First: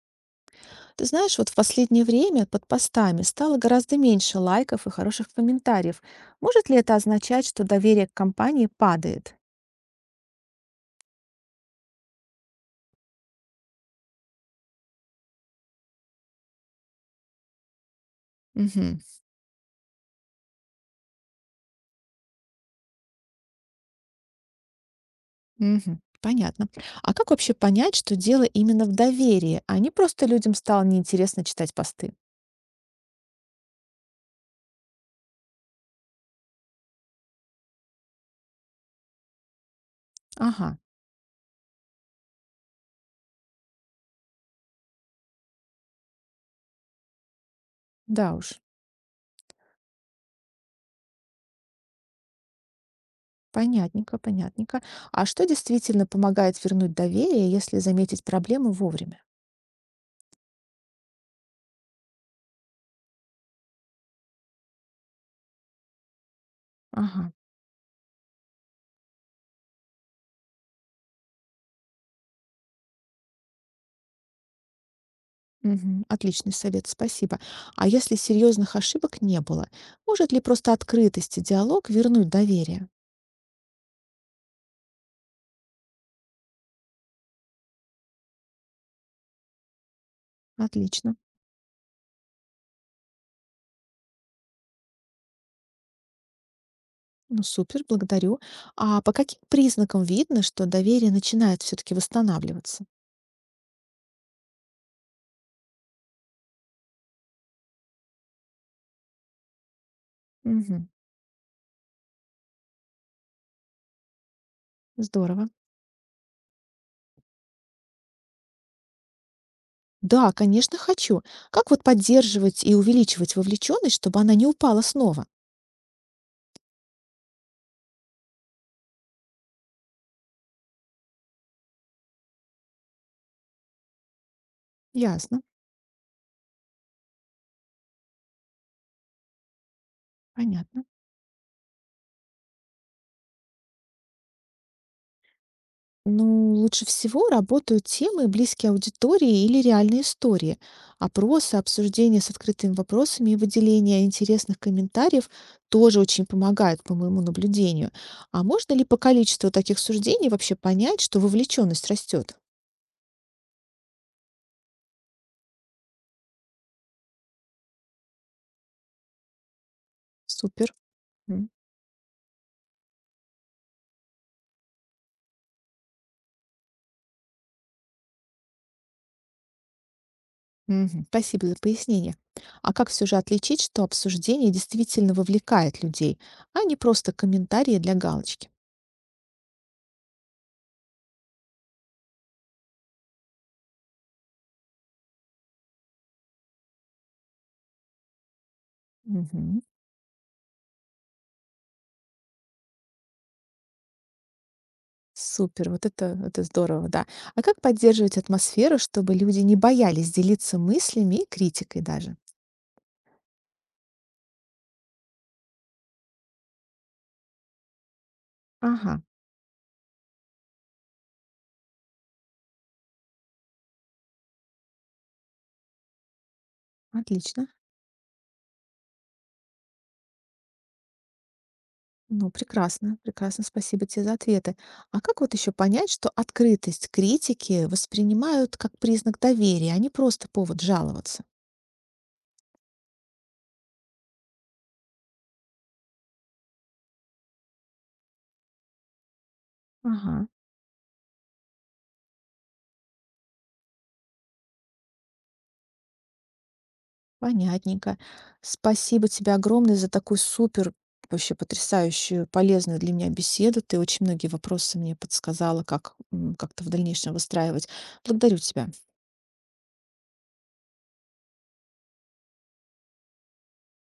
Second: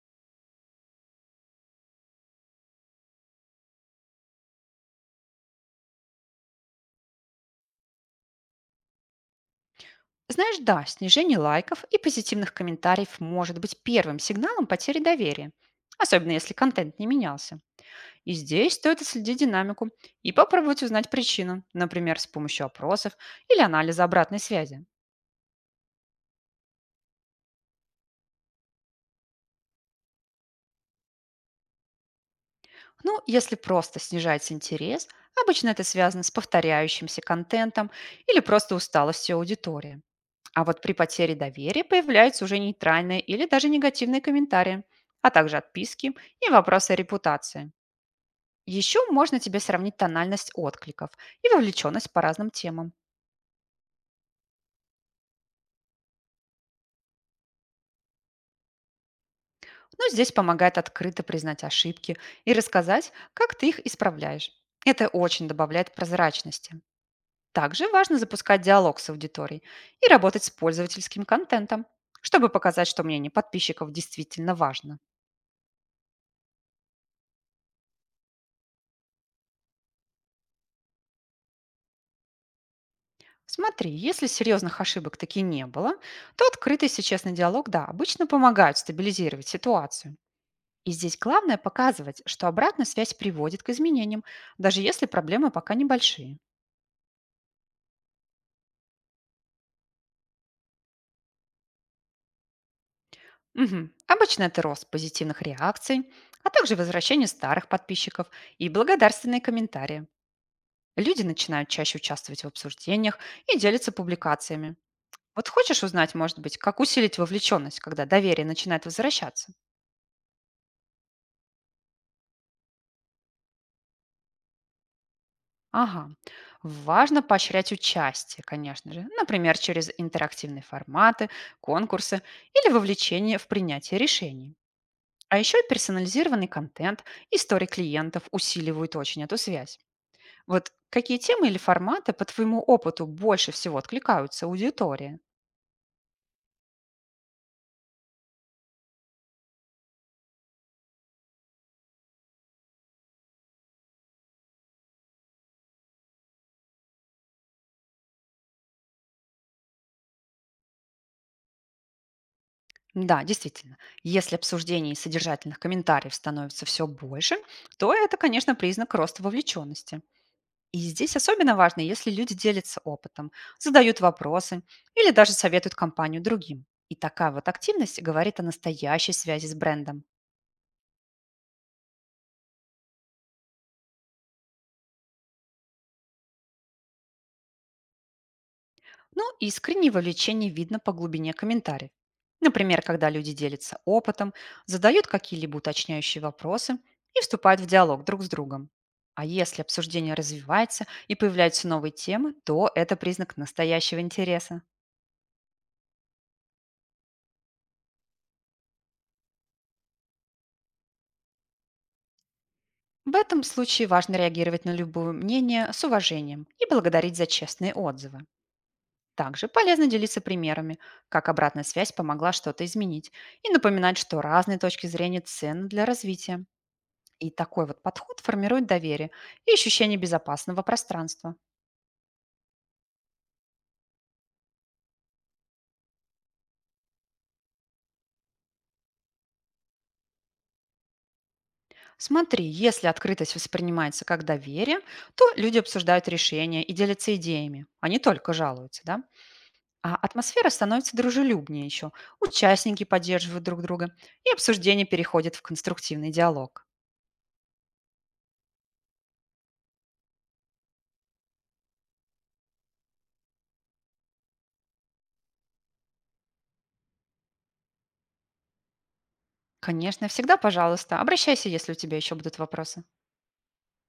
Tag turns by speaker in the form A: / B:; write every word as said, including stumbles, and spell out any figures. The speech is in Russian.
A: Ты знаешь, вот в последнее время под постами стало гораздо меньше лайков и хороших комментариев. Может ли это означать, что доверие к компании падает?
B: Знаешь, да, снижение лайков и позитивных комментариев может быть первым сигналом потери доверия, особенно если контент не менялся. И здесь
A: Мгм.
B: стоит отследить динамику и попробовать узнать причину, например, с помощью опросов или анализа обратной связи.
A: Мгм. Понятно. А как вообще понять, что дело именно в доверии, а не просто людям стало неинтересно читать посты?
B: Ну, если просто снижается интерес, обычно это связано с повторяющимся контентом или просто усталостью аудитории. А
A: Ага,
B: вот при потере доверия появляются уже нейтральные или даже негативные комментарии, а также отписки и вопросы о репутации.
A: да уж.
B: Еще можно тебе сравнить тональность откликов и вовлеченность по разным темам.
A: Понятненько, понятненько. А что действительно помогает вернуть доверие, если заметить проблему вовремя?
B: Но здесь помогает открыто признать ошибки и рассказать, как ты их исправляешь. Это очень добавляет прозрачности.
A: Ага.
B: Также важно запускать диалог с аудиторией и работать с пользовательским контентом, чтобы показать, что мнение подписчиков действительно важно.
A: Мгм. Отличный совет, спасибо. А если серьезных ошибок не было, может ли просто открытость и диалог вернуть доверие?
B: Смотри, если серьезных ошибок таки не было, то открытый и честный диалог, да, обычно помогают стабилизировать ситуацию. И
A: Отлично.
B: здесь главное показывать, что обратная связь приводит к изменениям, даже если проблемы пока небольшие.
A: Ну, супер, благодарю. А по каким признакам видно, что доверие начинает все-таки восстанавливаться?
B: Мгм. Обычно это рост позитивных реакций, а также возвращение старых подписчиков и благодарственные комментарии.
A: Мгм.
B: Люди начинают чаще участвовать в обсуждениях и делятся публикациями. Вот
A: Здорово.
B: хочешь узнать, может быть, как усилить вовлеченность, когда доверие начинает возвращаться?
A: Да, конечно, хочу. Как вот поддерживать и увеличивать вовлеченность, чтобы она не упала снова?
B: Ага. Важно поощрять участие, конечно же, например, через интерактивные форматы, конкурсы или вовлечение в принятие решений. А
A: Ясно,
B: еще и персонализированный контент, истории клиентов усиливают очень эту связь. Вот
A: понятно.
B: какие темы или форматы по твоему опыту больше всего откликаются аудитории?
A: Ну, лучше всего работают темы, близкие аудитории или реальные истории. Опросы, обсуждения с открытыми вопросами и выделение интересных комментариев тоже очень помогают, по моему наблюдению. А можно ли по количеству таких суждений вообще понять, что вовлеченность растет?
B: Да, действительно, если обсуждений и содержательных комментариев становится все больше, то это, конечно, признак роста вовлеченности.
A: Супер.
B: И здесь
A: М,
B: особенно важно, если люди делятся опытом, задают вопросы или даже советуют компанию другим. И такая вот активность говорит о настоящей связи с брендом.
A: мгм. Спасибо за пояснение. А как все же отличить, что обсуждение действительно вовлекает людей, а не просто комментарии для галочки?
B: Ну и искреннее вовлечение видно по глубине комментариев. Например, когда люди делятся опытом, задают какие-либо уточняющие вопросы и вступают в диалог друг с другом. А если
A: Мгм.
B: обсуждение развивается и появляются новые темы, то это признак настоящего интереса.
A: Супер, вот это, это здорово, да. А как поддерживать атмосферу, чтобы люди не боялись делиться мыслями и критикой даже?
B: В этом случае важно реагировать на любое мнение с уважением и благодарить за честные отзывы.
A: Ага,
B: Также полезно делиться примерами, как обратная связь помогла что-то изменить, и напоминать, что разные точки зрения ценны для развития. И
A: отлично.
B: такой вот подход формирует доверие и ощущение безопасного пространства.
A: Ну, прекрасно, прекрасно, спасибо тебе за ответы. А как вот еще понять, что открытость критики воспринимают как признак доверия, а не просто повод жаловаться?
B: Смотри, если открытость воспринимается как доверие, то люди обсуждают решения и делятся идеями, а не только жалуются, да? А
A: Ага.
B: атмосфера становится дружелюбнее еще. Участники поддерживают друг друга, и обсуждение переходит в конструктивный диалог.
A: Понятненько. Спасибо тебе огромное за такую супер, вообще потрясающую, полезную для меня беседу. Ты очень многие вопросы мне подсказала, как м, как-то в дальнейшем выстраивать. Благодарю тебя.
B: Конечно, всегда, пожалуйста, обращайся, если у тебя еще будут вопросы.